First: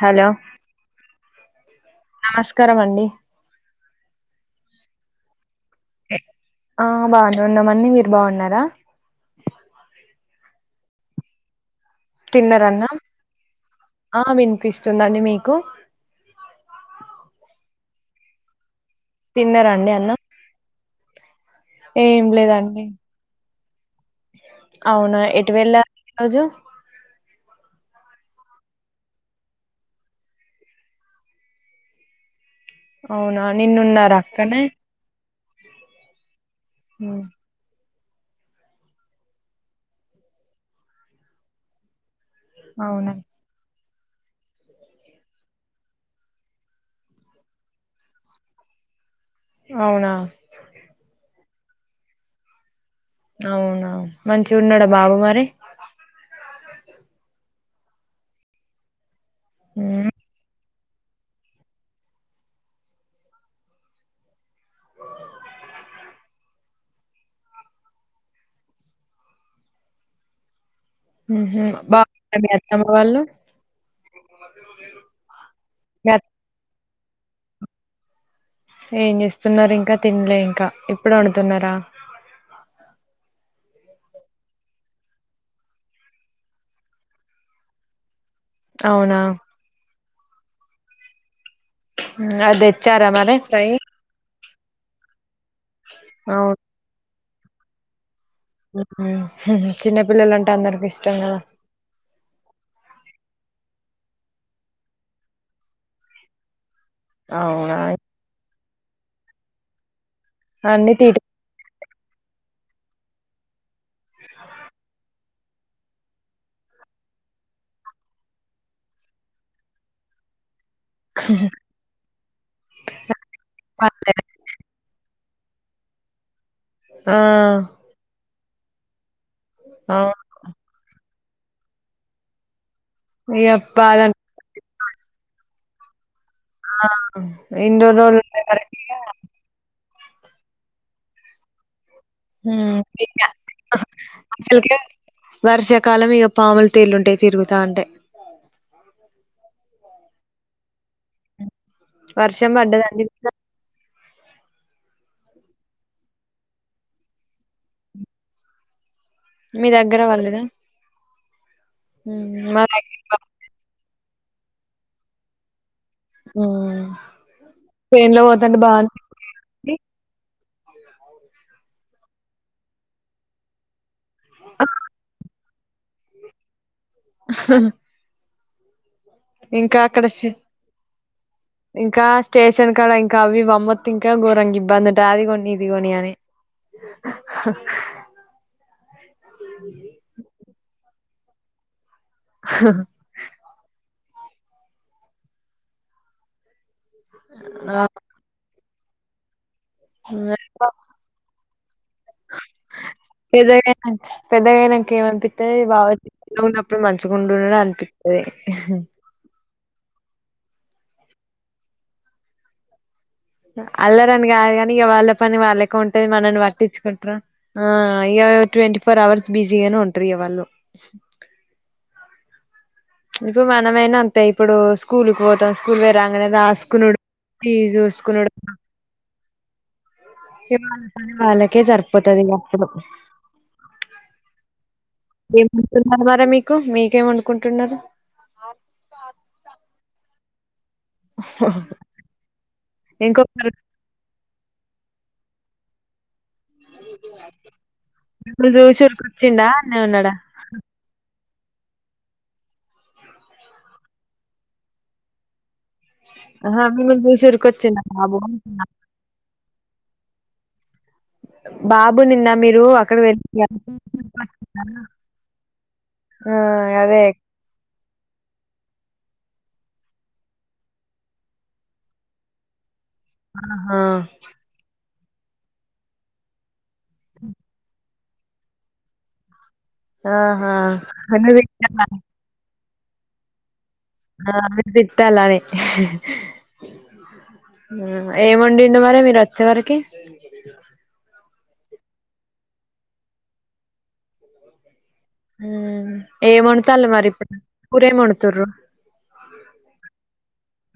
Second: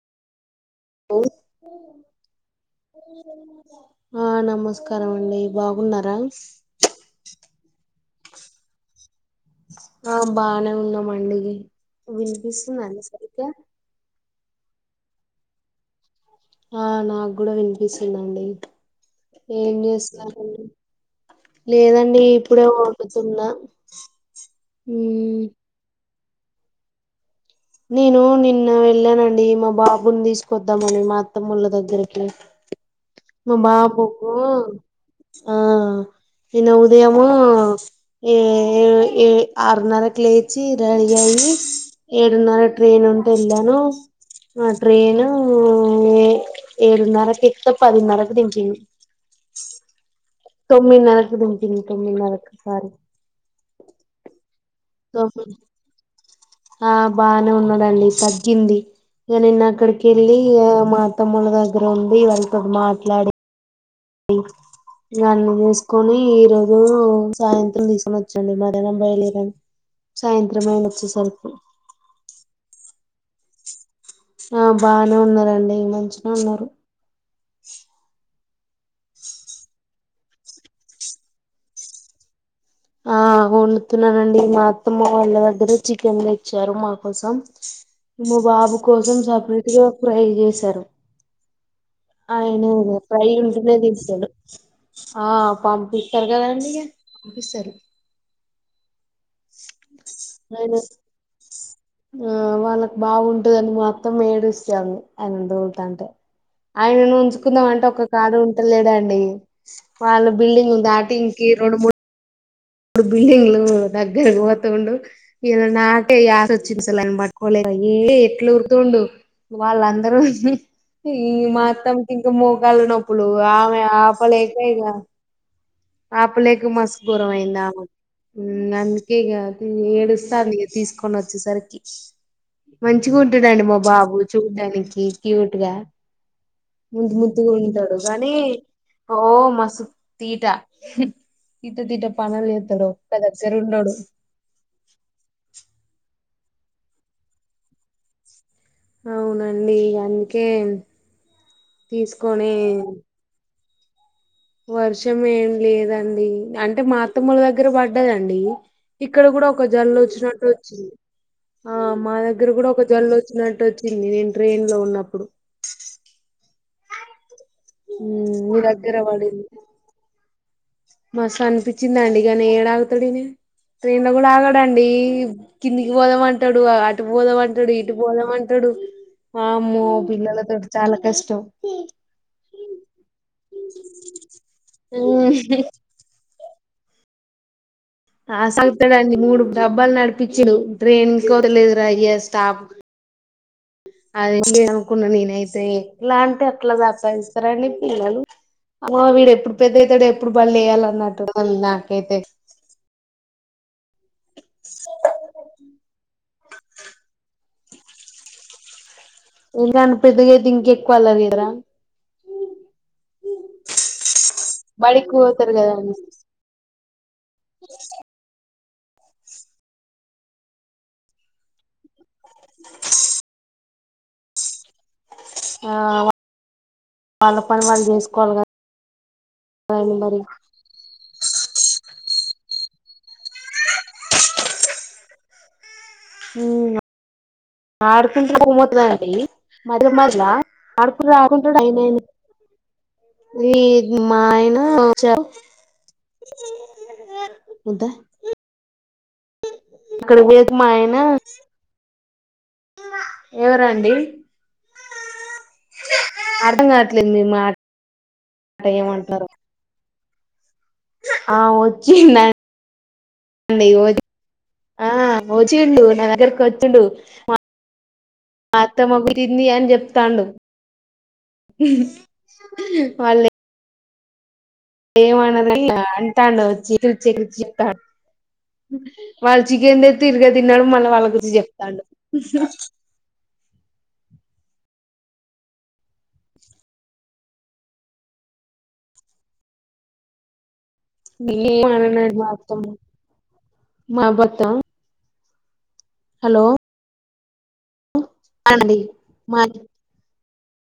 Hello మ్ నమస్కారం అండి ఆ నమస్కారం అండి. బాగున్నారా? ఆ బాగునే ఉన్నామండి. మీరు బాగున్నారా? ఆ బానే ఉన్నామండి. తిన్నరా అన్నం వినిపిస్తుందాండి సరిగా ఆ వినిపిస్తుందండి. మీకు ఆ నాకు కూడా వినిపిస్తుందండి. ఏం తిన్నారండి అన్నం చేస్తున్నారు? లేదండి ఏం ఇప్పుడే లేదండి వండుతున్నా. అవునా మ్మ్ ఎటు వెళ్ళారు ఈ రోజు? నేను నిన్న వెళ్ళానండి మా బాబుని తీసుకొద్దామని మా అత్తమ్మ వాళ్ళ దగ్గరికి. అవునా మా నిన్నున్నారా బాబుకు అక్కనే ఆ నిన్న ఉమ్, ఉదయము ఏ ఏ ఆరున్నరకు లేచి రెడీ అయ్యి ఏడున్నర కి ట్రైన్ అవునా ఉంటే వెళ్ళాను. ఆ ట్రైను ఏడున్నరకి ఎక్కుతాం. పదిన్నరకు దించింది. అవునా తొమ్మిదిన్నరకు దింపింది. తొమ్మిదిన్నరకు సారీ అవునా మంచిగా ఉన్నాడా బాబు మరి. తొమ్మిది ఆ బాగానే ఉన్నాడండి తగ్గింది. ఇక నిన్న అక్కడికి ఉమ్, వెళ్ళి మా తమ్ముల దగ్గర ఉండి వాళ్ళతోటి మాట్లాడి డి ఇక వాన్ని తీసుకొని ఈ రోజు సాయంత్రం తీసుకొని వచ్చానండి. మధ్యాహ్నం బయలు దేరినాము సాయంత్రమైనది నేను వచ్చే సరికి మ్ హూ బాగున్నారా మీ అత్తమ్మ వాళ్ళు. ఆ బానే ఉన్నారండి మీ అత్ మంచిగనే ఉన్నారు. [inaudible] ఏం చేస్తున్నారు ఇంకా తినలే ఇంకా ఇప్పుడే వండుతున్నారా? ఆ [inaudible] వండుతున్నానండి. మా అత్తమ్మ వాళ్ళ దగ్గర చికెన్ తెచ్చారు మా కోసం మా బాబు కోసం అవునా సపరేట్ గా ఫ్రై చేశాను. ఉమ్, అది ఆయిన తెచ్చారా ప్రై మరి ఉంటే ఫ్రై నే తింటాడు. ఆ పంపిస్తారు అవును కదాండి? పంపిస్తారు. చిన్నపిల్లలుంటే ఆయన అందరికి ఇష్టం కదా ఆ వాళ్ళకి బాగుంటదని మా అత్తమ్మ ఏడుస్తోంది ఆయన తోలుతాంటే ఆయన ఉంచుకుందామ అవునా అంటే ఒక కాడా ఉంటలేడండి వాళ్ళ బిల్డింగ్ అన్ని దాటి తీట రెండు మూడు మూడు బిల్డింగ్లు దగ్గర పోతుండు ఇలా నాకే యాస వచ్చింది. వాడిని పట్టుకోలేనని ఈడే ఎట్లు ఉరుకుతుండు వాళ్ళ అందరూ ఈ మా అత్తమ్మకి ఇంక మోకాళ్లు నొప్పులు ఆమె ఆపలేక ఇక ఆపలేక మస్త్ ఆ ఘోరం అయింది ఆమెకు అందుకే ఇక అవును ఏడుస్తాంది తీసుకొ ని వచ్చేసరికి మంచిగా ఇగ ఉంటాడండి మా బాధ బాబు చూడ్డానికి, క్యూట్ గా ఆ ముద్దు ముద్దు గా ఇన్ని ఉంటాడు రోజులు కానీ ఉండే వరకి ఇగ ఓ మస్తు తీట హ్మ్ తీట తీట పనులు హ్మ్ చేస్తాడు ఒక్క ఇగ దగ్గర ఉండడు. అసలుకే వర్షాకాలం ఇక పాములు, తేళ్ళు ఉంటాయి తిరుగుతా ఉంటాయి. అవునండి అందుకే వర్షం తీసుకొని పడ్డదండి నిన్న? వర్షం ఏం లేదండి. అంటే మా అత్తమ్మ వాళ్ళ దగ్గర పడ్డదండి. ఇక్కడ కూడా ఒక మీ జల్లు దగ్గర పడలేదా వచ్చినట్టు వచ్చింది ఆ మా దగ్గర కూడా ఒక జల్లు వచ్చినట్టు వచ్చింది. వచ్చింది నేను ట్రైన్ లో ఉన్నప్పుడు. ట్రైన్ లో ఉమ్, పోతాంటే మీ బానే దగ్గర పడింది మస్తు అనిపించిందండి. కానీ ఏడా ఆగుతాడు ట్రైన్ లో కూడా ఆగడండి. కిందికి పోదామ అంటాడు అటు పోదామంటాడు ఇటు పోదామ అంటాడు. ఆ ఇంకా అమ్మో అక్కడ షి పిల్లలతోటి చాలా కష్టం. ఇంకా స్టేషన్ కాడ ఇంకా అవి మమ్మత్తి ఇంకా ఘరంగా ఇబ్బంది. అది కొని ఉమ్. ఇది కొని అని ఆ ఆ అసలు మూడు డబ్బాలు నడిపించడు ట్రైన్ కోటు లేదు రా అయ స్టాప్ అదే అనుకున్నా నేనైతే ఇలాంటి అట్లా సతాయిస్తారండి పిల్లలు. అమ్మో వీడు ఎప్పుడు పెద్దయితాడు ఎప్పుడు బళ్లో వేయాలి అన్నట్టు ఉంది నాకైతే పెద్దగైనాక పెద్దగైనాక ఏమనిపిస్తాది బాబు చిన్నగా ఉన్నప్పుడు మంచిగుండడని అనిపిస్తా అన్నారుది. పోయి హ్ హి ఇంకాయన పెద్దగా అయితే ఇంక ఎక్కువ అల్లరి చేయరా? అల్లరని కాదు కానీ ఇగ బడికి వాళ్ళ పని పోతారు వాళ్ళకే కదండి ఉంటాది మనల్ని పట్టించుకుంటారా. ఆ ఇక ట్వంటీ ఫోర్ అవర్స్ బిజీగానే ఉంటారు వాళ్ళు. ఆ ఇప్పుడు మనమైనా అంతే ఇప్పుడు స్కూల్కి పో మొత్తం ఆ స్కూల్ పోయి రాంగానే రాసుకునుడు వాళ్ళ పని టీవీ చూసుకునుడు పని మరి వాళ్ళ పని వాళ్ళకే సరిపోతాది అప్పుడు ఏమంటున్నారు మరి మీకు మీకేమి వండుకుంటున్నారు. తు [unintelligible] పోతాదండి అండి మధ్య మధ్యలో ఆడుకుంటాడు, ఆడుకుంటాడు. ఎందైంది ఇంకొకరు మా ఆయనా నిన్ను జూషి ఉరికి ఒచ్చిండా ఆన్నే ఉన్నాడా మాయనా ఎవరండి ఆహా అర్థం మిమ్మల్ని కావట్లేదు మీ చూసి మాట ఉరికొచ్చిండా బాబు అంటున్నా ఏమం ఆ బాబు నిన్న వచ్చిండండి మీరు అక్కడ వెళ్ళి [unintelligible] ఒచ్చిండు నా ఆ దగ్గరికి ఒచ్చిండు అదే అత్తమ్మ గుటింది అని చెప్తాండు వాళ్లే ఆహా ఏమనది అట్ల అంటాండు చిరు చిరు చీట వాళ్ళ చికెన్ తెతే ఇరగా ఆహా తిన్నాడు మళ్ళీ వాళ్ళకుచి నువ్వు చెప్తాడు తిట్టాలా ఆ మీరు తిట్టాలని ఊ ఏమండిండు మరి మీరు వచ్చే వరకి ఏమనడు మాత్తమని మాబత్త ఊ ఏం వండుతాళ్లు ఇప్పుడు కూరేమండుతల్ అంది మరి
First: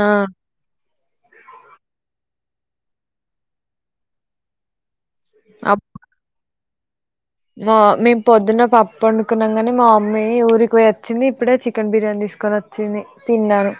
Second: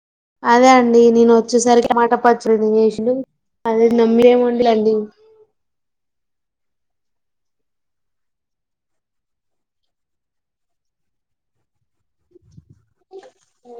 ఆ అదే అండి నేను వచ్చేసరికి టమాటపచ్చడి చేసిండు అదే నమ్మి ఏమిండలేండి అబ్ మా మేము పొద్దున్న పప్పు వండుకున్నాం గానీ మా మమ్మీ ఊరికి పోయి వచ్చింది ఇప్పుడే చికెన్ బిర్యానీ తీసుకొని వ చింది తిన్నాను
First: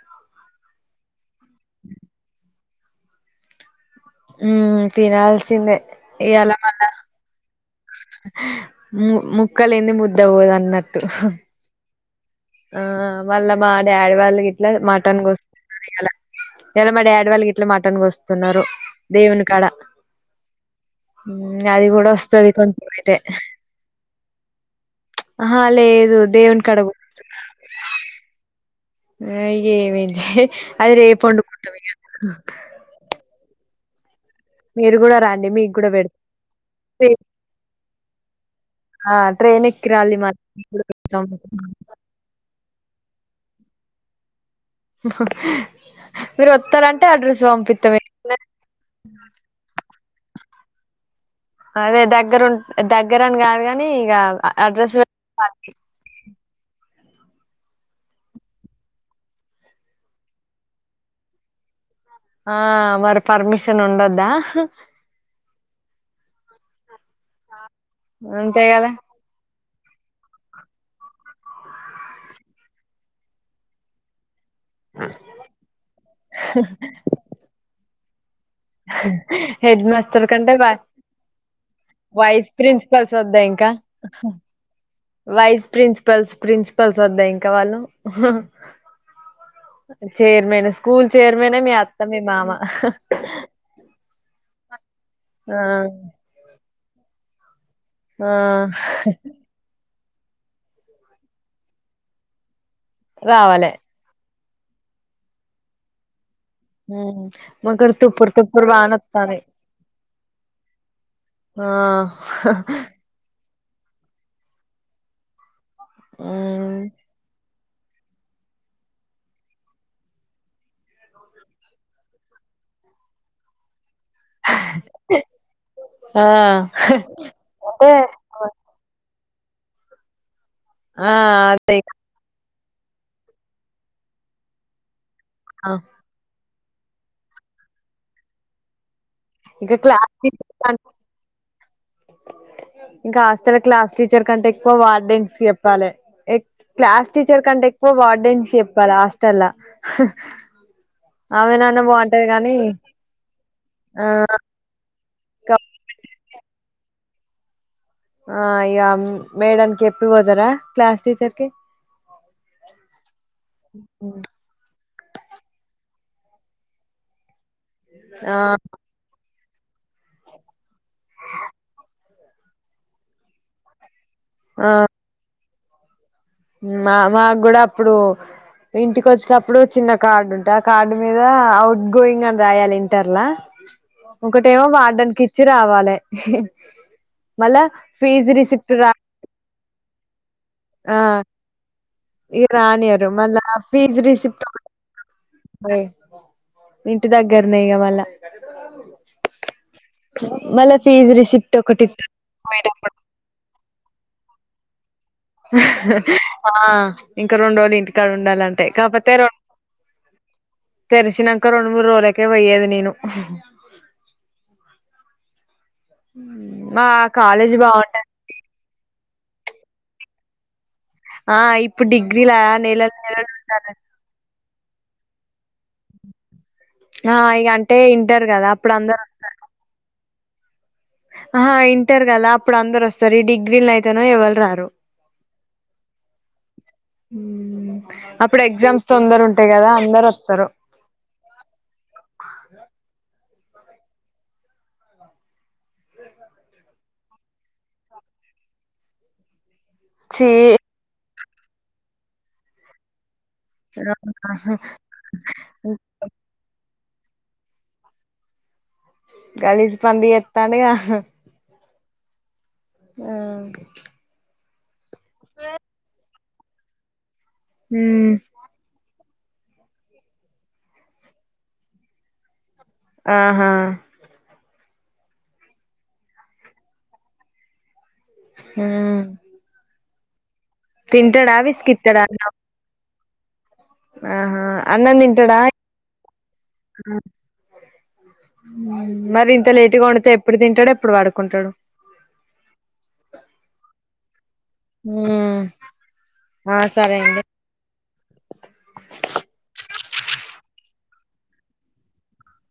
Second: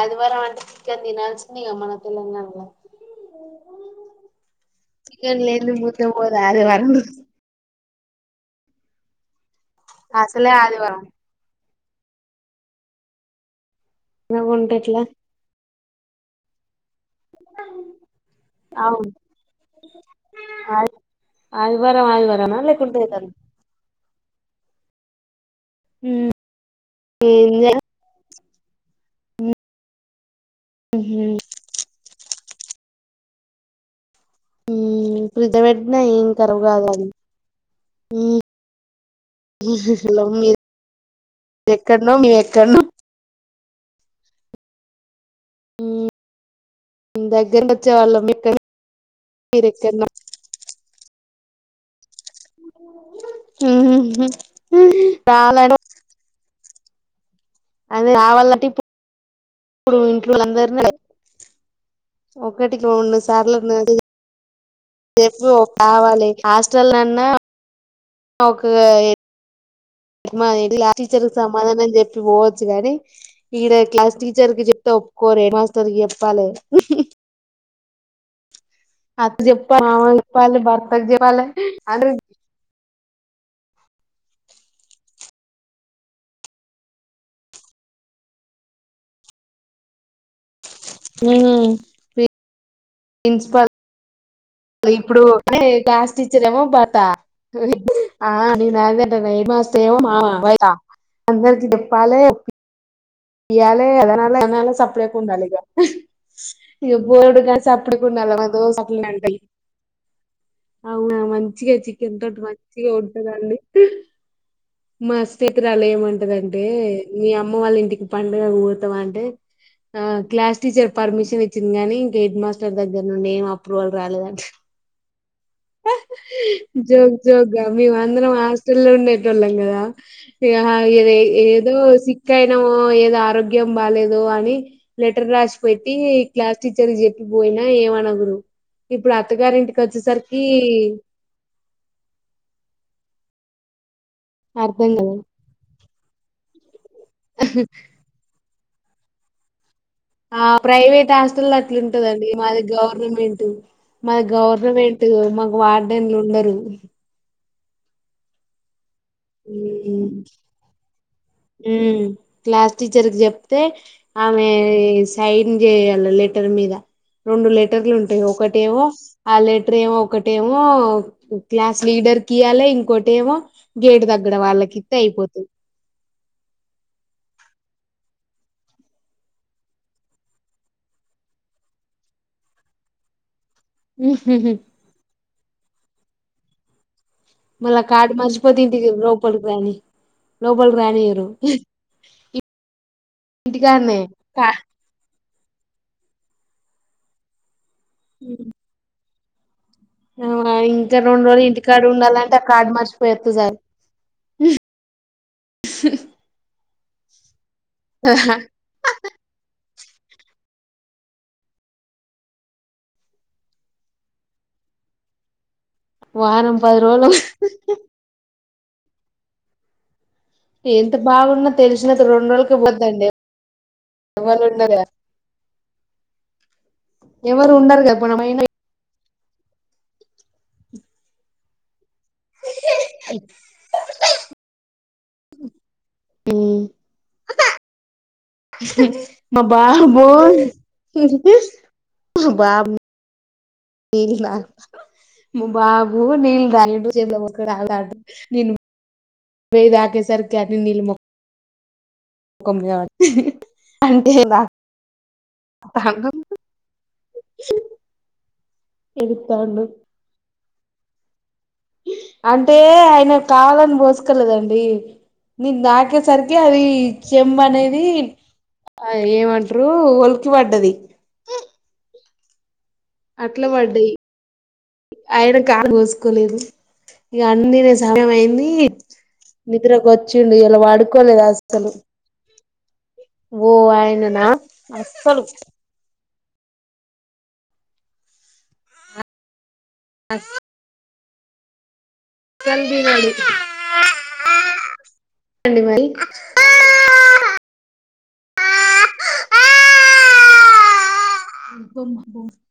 ఆదివారం అంటే చికెన్ తినాల్సింది ఇగ మన తెలంగాణల మ్మ్ చికెన్ లేనిది తినాల్సిందే ముద్ద పోదు ఇయాల మళ్ళ ఆదివారం రోజు ము ముక్కలేంది అసలే ముద్దపోదు అన్నట్టు ఆదివారం ఆ మళ్ళ మా డాడీ వాళ్ ఇట్లా తినకుంటే ఎట్లా మటన్ కోస్తున్నారు ఇయాల ఇయాల మా డాడీ వాళ్లు గిట్ల మటన్ కోస్తున్నారు అవును దేవుని కడ ఆది ఊమ్ అది ఆదివారం కూడా వస్తది ఆదివారమా లేకుంటే కొంచమయితే ఏదన్నా అహ లేేదు దేవున్ కడ గొ ఏందా ఆ ఇగ ఏమైంది అయి రేపు ఉహు వండుకుంటమిగ మీరు కూడా రండి ఫ్రిడ్జ్ లో మీకు కూడా పెట్టినా ఏం కరాబ్ కాదు అది పెడ్తి ఆ ట్రైన్ ఎక్కి రాలి మరి మీకు కూడ పెడ్తమ్ ఎక్కడనొ మీ ఎక్కడనో మీరు వతరంటే ఎ అడ్రస్ దగ్గరకి వంపితం వచ్చే వాళ్ళం ఎక్కడ ఏమున్నది మీరెక్కన్నా అదే దగ్ దగ్గరున్ దగ్గరని కాదు కాని ఇగ అడ్రస్ పెట్ రావాలంటే అది కావాళ్ళట ఇప్పుడు ఇంట్లో అందరినీ ఒకటికి రెండు సార్లున్నది ఒదా అహ చెప్పు కావాలి హాస్టల్ అన్నా ఒక అంతే కదా మా క్లాస్ టీచర్ కి సమాధానం చెప్పి పోవచ్చు గానీ ఈడ క్లాస్ టీచర్ కి చెప్ తొప్పుకోరు హెడమాస్టర్ కి చెప్పాలి అత్త హెడ్ చెప్పాలి మామ మాస్టర్ కంటే చెప్పాలి వ భర్తకు చెప్పాలి అందరి వయిస్ ప్రిన్సిపల్స్ వద్దా ఇంకా వైస్ ప్రిన్సిపల్స్, ప్రిన్సిపల్స్ వద్దా ఇంకా వాళ్ళు చైర్మన్, స్కూల్ చైర్మనే మీ అత్త మీ మామ. ప్రిన్సిపాల్ ఇప్పుడు అ ఆ క్లాస్ టీచర్ ఏమో పాత ఆ నేను అదే అంటున్నా అందరికి చెప్పాలే. రావాలే ఇయ్యాల అదనాల సప్పుడు చేయకుండా ఉండాలిగ ఇ ఉమ్, బోడు కాసి మాకు ఇక్కడ సప్పుడుకు తుప్పురు ఉండాల మదో తుప్పురు వాన సప్పుడు వత్తాంది అంటాయి. అవునా ఆ మంచిగా చికెన్ తోటి మంచిగా మా స్నేహితురాలు ఏమంరాదంటే హ్మ్ మీ అమ్మ వాళ్ళ ఇంటికి పండుగకు పోతావా అంటే? ఆ క్లాస్ టీచర్ పర్మిషన్ ఇచ్చింది కాని ఇంక హెడ్ మాస్టర్ దగ్గర నుండి ఏం అప్రూవల్ రాలేదంట. ఆ జోకు జోకు గా అంటే మేము అందరం హాస్టల్ లో ఉండేటోళ్ళం కదా ఇక ఎద ఆ అదే ఏదో సిక్ అయినాము ఏదో ఆరోగ్యం బాలేదు అని లెటర్ రాసి ఆ. పెట్టి క్లాస్ టీచర్ చెప్పిపోయినా ఏమనరు. ఇప్పుడు అత్తగారి ఇంకా ఇంటికి క్లాస్ వచ్చేసరికి టీచర్ కంటే ఇంకా హస్టల క్లాస్ టీచర్ కంటే ఎక్కువ అర్థం కదా వార్డెన్స్ కి చెప్పాలి. క్లాస్ టీచర్ కంటే ఎక్కువ వార్డెన్స్ చెప్పాల హాస్టల్ లో ఆ ప్రైవేట్ హాస్పిటల్ అట్లా బాగుంటది ఉంటదండి. గానీ మాది గవర్నమెంట్ ఆ మాది గవర్నమెంట్ ట్ మాకు ఇంకా- వార్డెన్లు ఉండరు. ఆ ఇక మేడమ్ కి చెప్పి పోతారా క్లాస్ టీచర్ కి హ్మ్ క్లాస్ టీచర్ కి చెప్తే ఆమె సైన్ చేయాలి లెటర్ మీద రెండు లెటర్లు ఉంటాయి ఆ ఒకటేమో ఆ లెటర్ ఏమో ఒకటేమో క్లాస్ లీడర్కి ఈయాల ఇంకోటి ఏమో గేటు దగ్గర ఆ వాళ్ళకి ఇస్తే అయిపోతాది. మా మాకు కూడా అప్పుడు. ఇంటికి వచ్చేటప్పుడు చిన్న కార్డు ఉంటాది ఆ కార్డు మీద అఔట్ గోయింగ్ అని రాయాలి ఇంటర్లో ఒకటేమో వాార్డాన్ కి ఇచ్చి రావాలి. మళ్ళా ఫీజు రిసిప్ట్ రా లోపలకి రానీయరు. ఆ ఇ రానియరు మళ్ళా ఫీజ్ ఇంటికాడనే రిసిప్ట్ కా ఇంటి దగ్గరనే ఇక మళ్ళా మళ్ళా ఇంకా ఫీజు రెండు రోజులు రిసిప్ట్ ఇంటి ఒకటి కాడా ఇత్తారు ఉండాలంటే ఆ కార్డు పోయేటప్పుడు మర్చిపోయేస్తే చాలు. ఆ ఇంకా రెండు రోజులు ఇంటికాడ ఉండాలంటే కాకపోతే రెండు తెరిసినాక రెండు మూడు రోజులకే పోయ్యేది నేను వారం పది మా రోజులు కాలేజీ బాగుంటుంది. ఎంత ఆ బాగున్నా ఇప్పుడు తెరిసినాక రెండు డిగ్రీలా రోజులకి నెలలు పోతాండే నెలలు ఉంటారు ఎవరుండరుగా ఆ ఇక అంటే ఇంటర్ కదా అప్పుడు అందరూ ఆహా ఇంటర్ కదా అప్పుడు అందరూ వస్తారు. ఈ డిగ్రీలో అయితేనో ఎవ్వలు రారు. అప్పుడు ఎగ్జామ్స్ తొందర ఉంటాయి కదా అందరూ వస్తారు. ఏంటిది మీ బాబు యెల్లిండా [unintelligible] మీ బాబు నేను గాని రెండు చేతులు పట్టుకుని అడుడే ఆడుడు నేను. వే దాటే చీ సరికి అటిని నీల్ మో కొమ్ము యార్డు హ్ హి హి రామ్ అహ అగు గలీజ్ పనులు చేతండుగా అంటే ఆయన ఆ కావాలని పొసుకోలేదండి నేను నాకే సరికి అది చెంబ అనేది మ్మ్. ఆ ఏమంటారు ఒలికి పడ్డది అట్లా ఆహా పడ్డాయి ఆయన కా కోసుకోలేదు ఇక అన్ని రెస్ సమయం అయింది మ్మ్. నిద్రకు వచ్చిండు ఇయలా వడుకోలేదు అసలు ఇక్కడన్నవ్ ఓ అయననా అసలు అ ఊ మరి ఇంత లేట్గా వొండ్ తే ఎప్పుడు తింటాడు ఎప్పుడు వడుకుంటాడు కన్ తినది ఆ ఆ సరే అండి [inaudible]